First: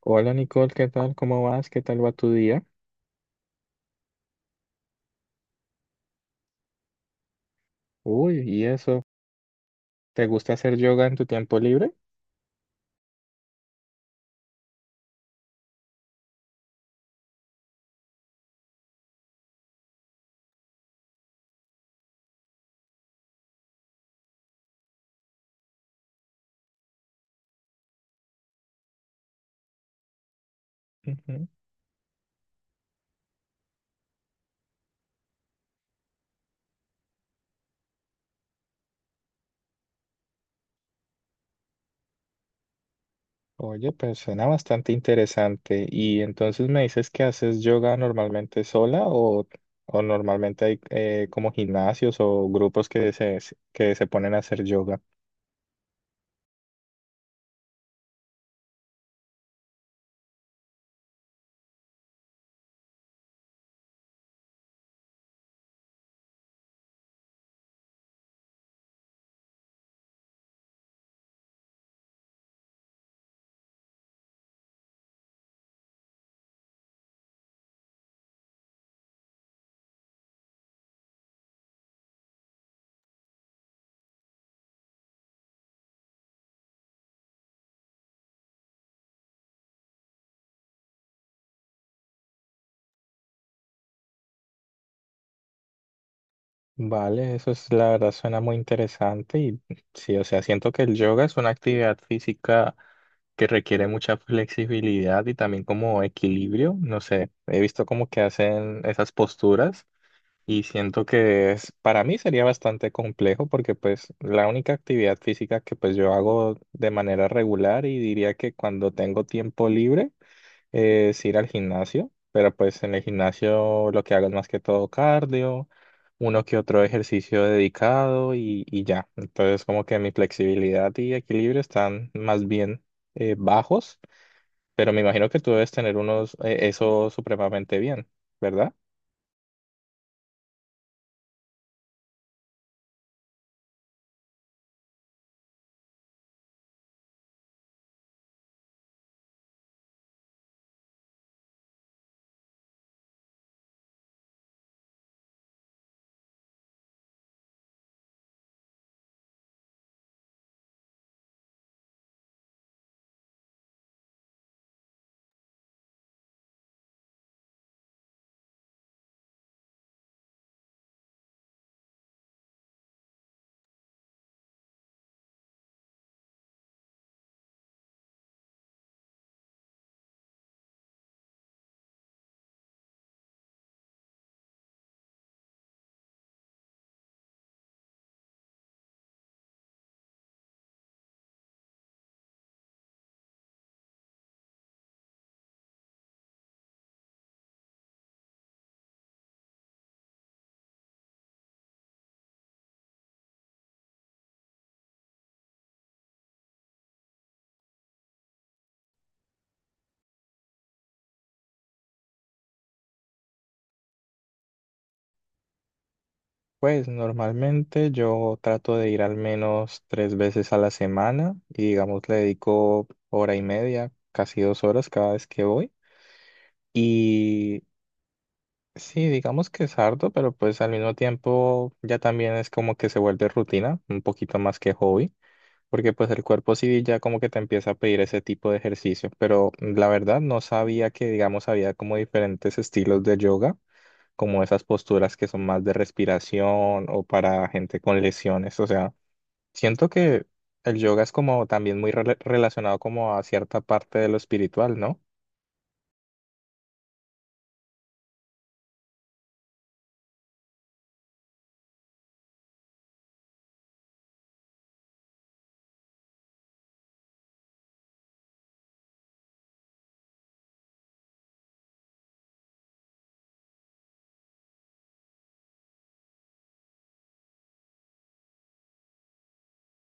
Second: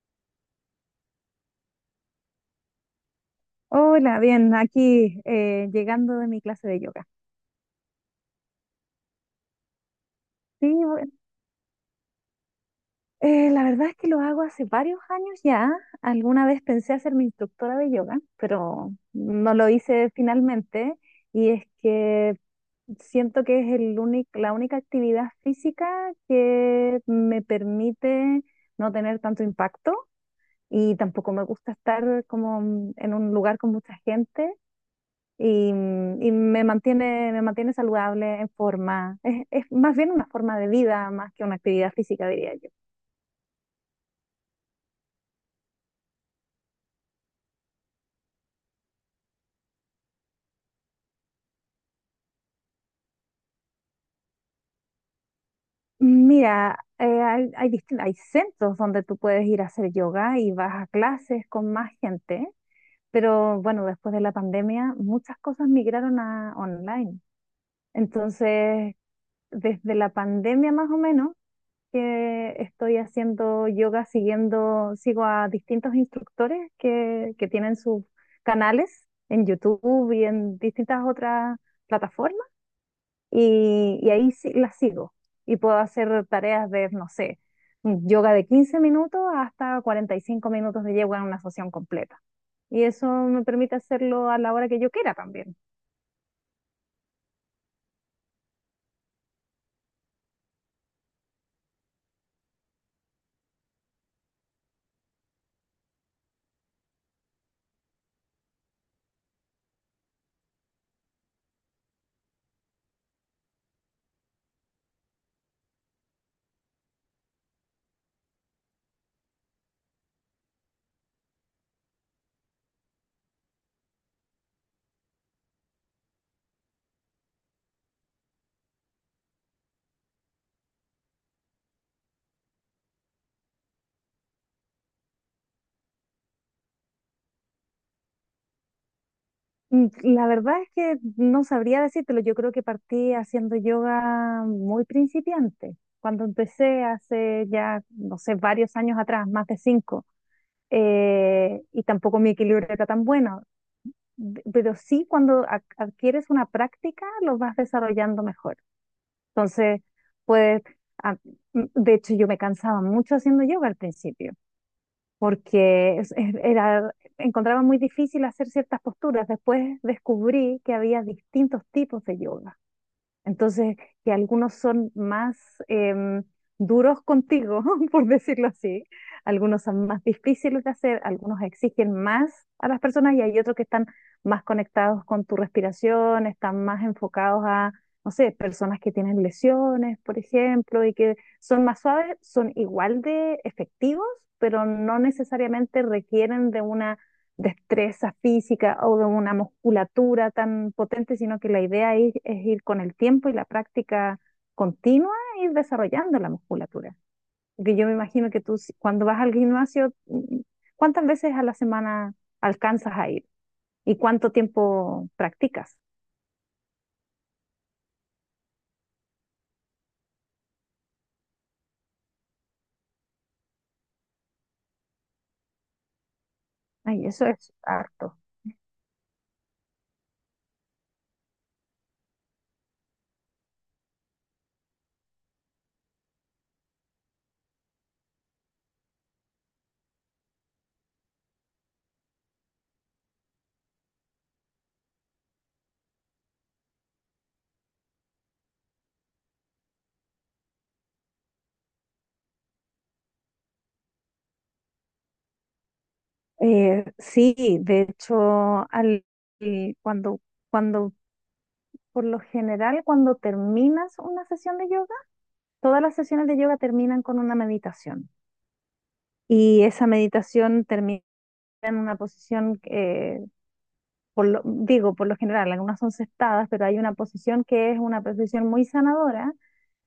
Hola Nicole, ¿qué tal? ¿Cómo vas? ¿Qué tal va tu día? Hola, bien, aquí llegando de mi clase de yoga. Uy, ¿y eso? ¿Te gusta Sí, hacer yoga bueno, en tu tiempo libre? La verdad es que lo hago hace varios años ya. Alguna vez pensé hacer mi instructora de yoga, pero no lo hice finalmente. Y es que siento que es la única actividad física que me permite no tener tanto impacto y tampoco me Ujú. gusta estar como en un lugar con mucha gente. Y me mantiene saludable, en forma. Es más bien una forma de vida más que una actividad física, diría yo. Oye, pues suena bastante interesante. ¿Y entonces me dices que haces yoga normalmente sola o normalmente hay como gimnasios o grupos que se ponen a hacer yoga? Mira, hay centros donde tú puedes ir a hacer yoga y vas a clases con más gente, pero bueno, después de la pandemia muchas cosas migraron a online. Entonces, desde la pandemia más o menos, que estoy haciendo yoga sigo a distintos instructores que tienen sus canales en YouTube y en distintas otras plataformas y ahí sí, las sigo y puedo hacer tareas de, no sé, yoga de 15 minutos hasta 45 minutos de yoga en una sesión completa. Y eso me permite hacerlo a la hora que yo quiera también. Vale, eso es la verdad suena muy interesante y sí, o sea, siento que el yoga es una actividad física que requiere mucha flexibilidad y también como equilibrio. No sé, he visto como que hacen esas posturas y siento que es, para mí sería bastante complejo porque pues la única actividad física que pues yo hago de manera regular y diría que cuando tengo tiempo libre es ir al gimnasio, pero pues en el gimnasio lo que hago es más que todo cardio, uno que otro ejercicio dedicado y ya. Entonces como que mi flexibilidad y equilibrio están más bien bajos, pero me imagino que tú debes tener unos, eso supremamente bien, ¿verdad? Mm, la verdad es que no sabría decírtelo. Yo creo que partí haciendo yoga muy principiante. Cuando empecé hace ya, no sé, varios años atrás, más de cinco, y tampoco mi equilibrio era tan bueno. Pero sí, cuando adquieres una práctica, lo vas desarrollando mejor. Entonces, puedes, ah, de hecho, yo me cansaba mucho haciendo yoga al principio porque era, encontraba muy difícil hacer ciertas posturas. Después descubrí que había distintos tipos de yoga. Entonces, que algunos son más em, duros contigo, por decirlo así, algunos son más difíciles de hacer, algunos exigen más a las personas y hay otros que están más conectados con tu respiración, están más enfocados a, no sé, personas que tienen lesiones, por ejemplo, y que son más suaves, son igual de efectivos, pero no necesariamente requieren de una destreza física o de una musculatura tan potente, sino que la idea es ir con el tiempo y la práctica continua, ir desarrollando la musculatura. Porque yo me imagino que tú si- cuando vas al gimnasio, ¿cuántas veces a la semana alcanzas a ir? ¿Y cuánto tiempo practicas? Pues normalmente yo trato de ir al menos tres veces a la semana y digamos le dedico hora y media, casi 2 horas cada vez que voy. Ay, eso es Y harto. Sí, digamos que es harto, pero pues al mismo tiempo ya también es como que se vuelve rutina, un poquito más que hobby, porque pues el cuerpo sí ya como que te empieza a pedir ese tipo de ejercicio, pero la verdad no sabía que digamos había como diferentes estilos de yoga, como esas posturas que son más de respiración o para gente con lesiones, o sea, siento que el yoga es como también muy relacionado como a cierta parte de lo espiritual, ¿no? Sí, de hecho, al, y cuando, cuando, por lo general, cuando terminas una sesión de yoga, todas las sesiones de yoga terminan con una meditación y esa meditación termina en una posición, digo, por lo general, algunas son sentadas, pero hay una posición que es una posición muy sanadora,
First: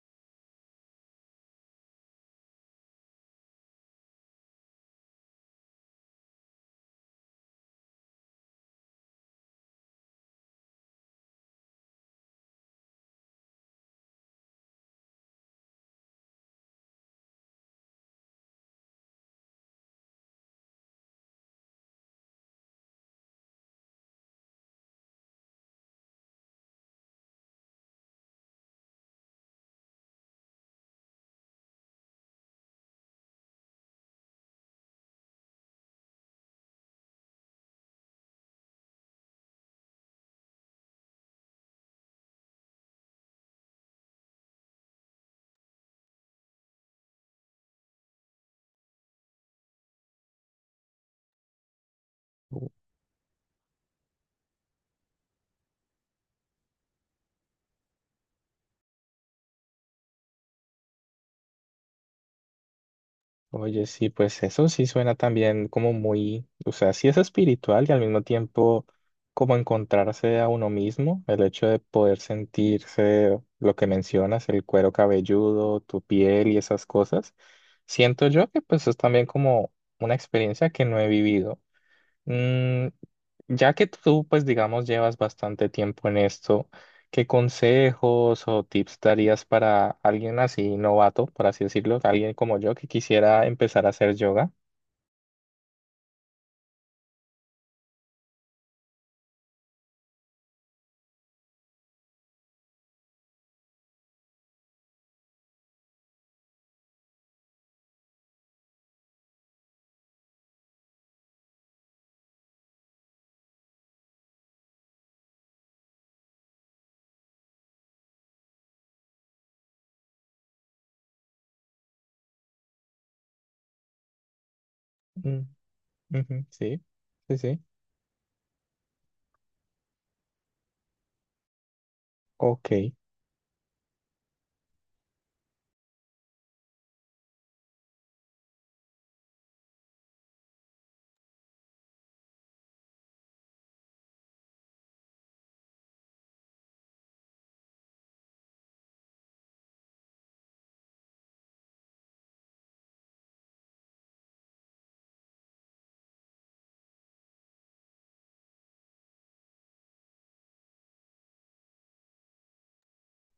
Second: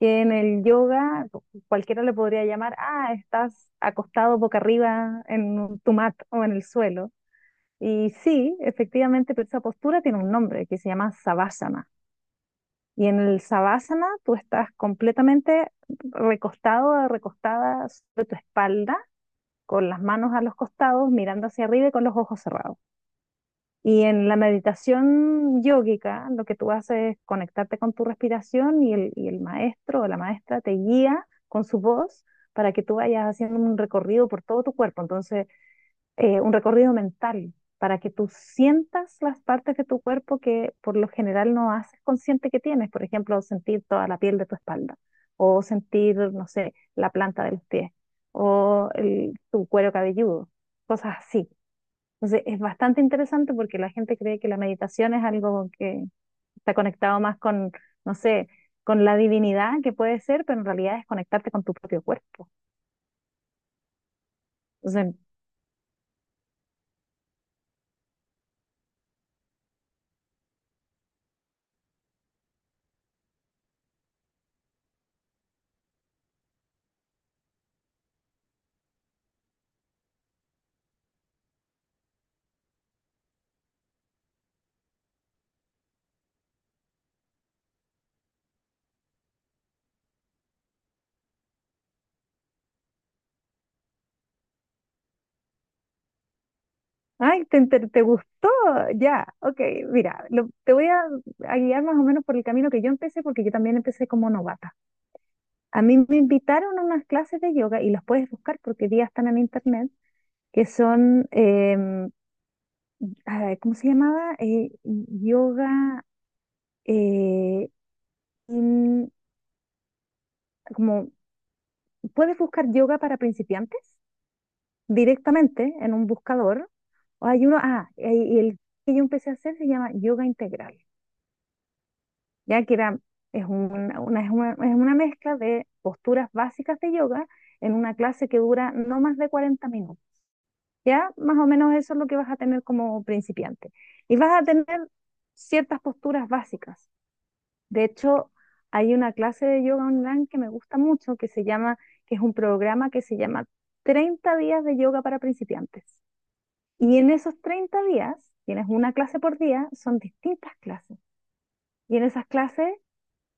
que en el yoga cualquiera le podría llamar, ah, estás acostado boca arriba en tu mat o en el suelo. Y sí, efectivamente, pero esa postura tiene un nombre que se llama savasana. Y en el savasana tú estás completamente recostado o recostada sobre tu espalda con las manos a los costados, mirando hacia arriba y con los ojos cerrados. Y en la meditación yógica, lo que tú haces es conectarte con tu respiración y y el maestro o la maestra te guía con su voz para que tú vayas haciendo un recorrido por todo tu cuerpo. Entonces, un recorrido mental para que tú sientas las partes de tu cuerpo que por lo general no haces consciente que tienes. Por ejemplo, sentir toda la piel de tu espalda o sentir, no sé, la planta de los pies o tu cuero cabelludo, cosas así. Entonces, es bastante interesante porque la gente cree que la meditación es algo que está conectado más con, no sé, con la divinidad que puede ser, pero en realidad es conectarte con tu propio cuerpo. Oye, sí, pues eso sí suena Entonces, también como muy, o sea, sí es espiritual y al mismo tiempo como encontrarse a uno mismo, el hecho de poder sentirse lo que mencionas, el cuero cabelludo, tu piel y esas cosas. Siento yo que pues es también como una experiencia que no he vivido. Mm, ya que tú, pues digamos, llevas bastante tiempo en esto, ¿qué consejos o tips darías para alguien así novato, por así decirlo, alguien como yo que quisiera empezar a hacer yoga? Ay, te gustó. Ya, ok, mira, te voy a guiar más o menos por el camino que yo empecé, porque yo también empecé como novata. A mí me invitaron a unas clases de yoga y las puedes buscar porque hoy día están en internet, que son, ¿cómo se llamaba? Eh, in- como, puedes buscar yoga para principiantes Mm, directamente en un ujú, buscador. sí, O sí, hay uno, sí. Y el que yo empecé a hacer se llama yoga integral. Ya Ok, que es es es una mezcla de posturas básicas de yoga en una clase que dura no más de 40 minutos. Ya más o menos eso es lo que vas a tener como principiante. Y vas a tener ciertas posturas básicas. De hecho, hay una clase de yoga online que me gusta mucho, que es un programa que se llama 30 días de yoga para principiantes. Y en esos 30 días, tienes una clase por día, son distintas clases. Y en esas clases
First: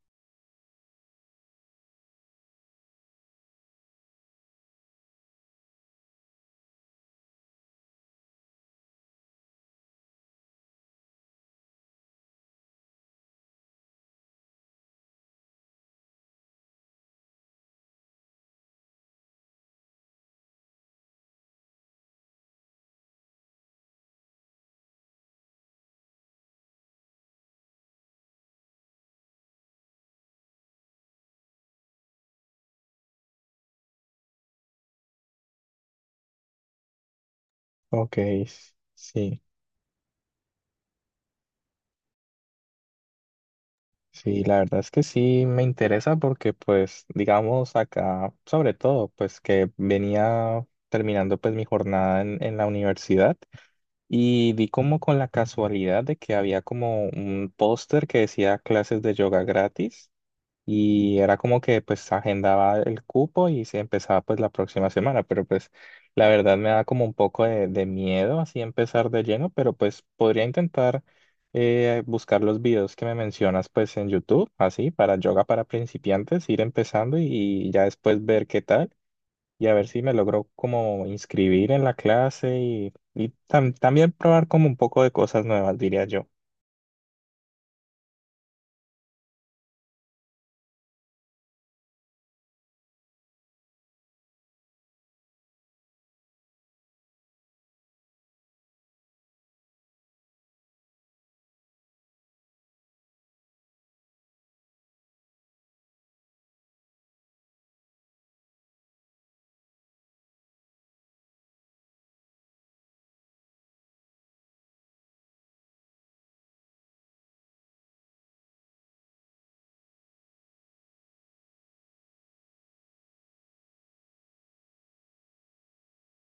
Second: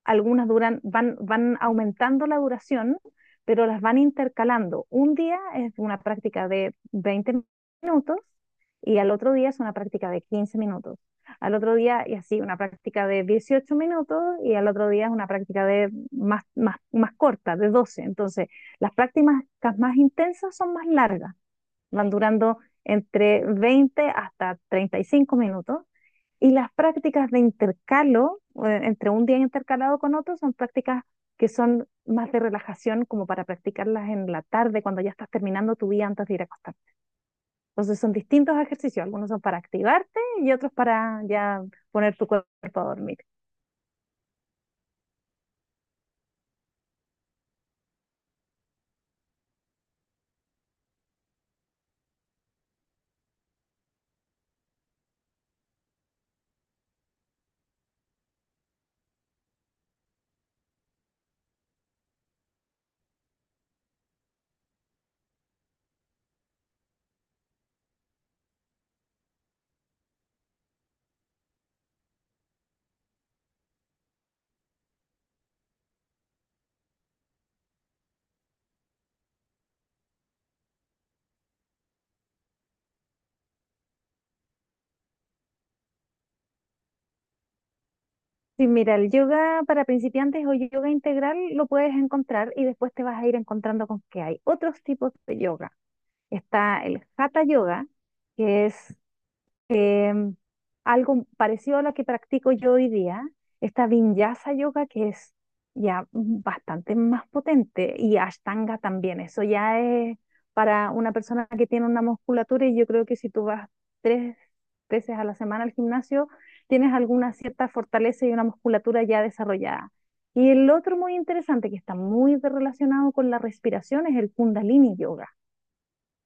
algunas van aumentando la duración, pero las van intercalando. Un día es una práctica de 20 minutos y al otro día es una práctica de 15 minutos. Al otro día, y así, una práctica de 18 minutos y al otro día es una práctica de más corta, de 12. Entonces, las prácticas más intensas son más largas, van durando entre 20 hasta 35 minutos y las prácticas de intercalo, entre un día intercalado con otro, son prácticas que son más de relajación, como para practicarlas en la tarde, cuando ya estás terminando tu día antes de ir a acostar. Entonces son ok, distintos ejercicios, algunos son sí, para activarte y otros para ya poner tu cuerpo a dormir. sí, la verdad es que sí me interesa porque pues digamos acá, sobre todo, pues que venía terminando pues mi jornada en la universidad. Y vi como con la casualidad de que había como un póster que decía clases de yoga gratis y era como que pues agendaba el cupo y se empezaba pues la próxima semana, pero pues la verdad me da como un poco de miedo así empezar de lleno, pero pues podría intentar buscar los videos que me mencionas pues en YouTube, así para yoga para principiantes, ir empezando y ya después ver qué tal y a ver si me logro como inscribir en la clase y, también probar como un poco de cosas nuevas, diría yo. Sí, mira, el yoga para principiantes o yoga integral lo puedes encontrar y después te vas a ir encontrando con que hay otros tipos de yoga. Está el hatha yoga, que es em, algo parecido a lo que practico yo hoy día, esta Vinyasa Yoga que es ya bastante más potente y Ashtanga también, eso ya es para una persona que tiene una musculatura y yo creo que si tú vas tres veces a la semana al gimnasio, tienes alguna cierta fortaleza y una musculatura ya desarrollada. Y el otro muy interesante que está muy relacionado con la respiración es el Kundalini Yoga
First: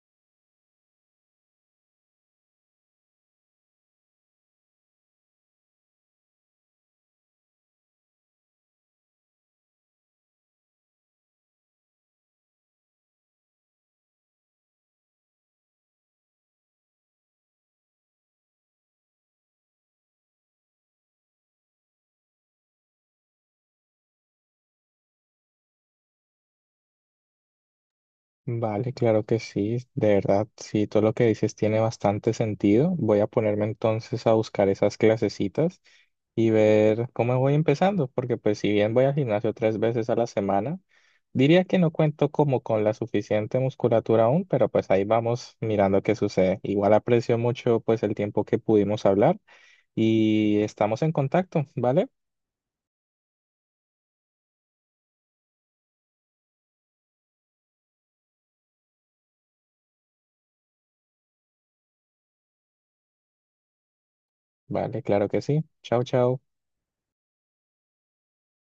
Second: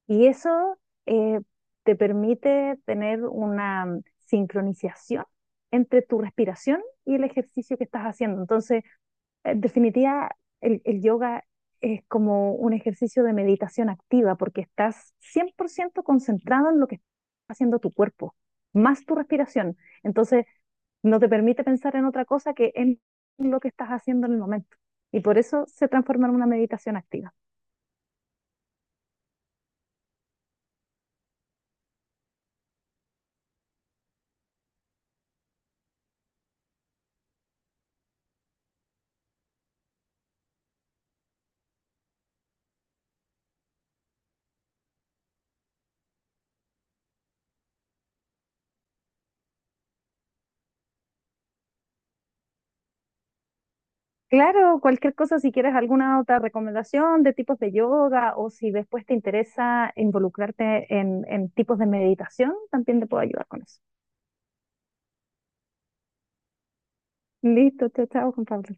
y eso, eh, te permite tener una sincronización entre tu respiración y el ejercicio que estás haciendo. Entonces, en definitiva, el yoga es como un ejercicio de meditación activa porque estás 100% concentrado en lo que está haciendo tu cuerpo, más tu respiración. Entonces, no te permite pensar en otra cosa que en lo que estás haciendo en el momento. Y por eso se transforma en una meditación activa. Vale, claro que sí, de verdad, sí, todo lo que dices tiene bastante sentido. Voy a ponerme entonces a buscar esas clasecitas y ver cómo voy empezando, porque pues si bien voy al gimnasio tres veces a la semana, diría que no cuento como con la suficiente musculatura aún, pero pues ahí vamos mirando qué sucede. Igual aprecio mucho pues el tiempo que pudimos hablar. Y estamos en contacto, ¿vale? Claro, cualquier cosa, si quieres alguna otra recomendación de tipos de yoga o si después te interesa involucrarte en tipos de meditación, también te puedo ayudar con eso. Vale, claro que sí. Chao, chao. Listo, chao, chao, Juan Pablo.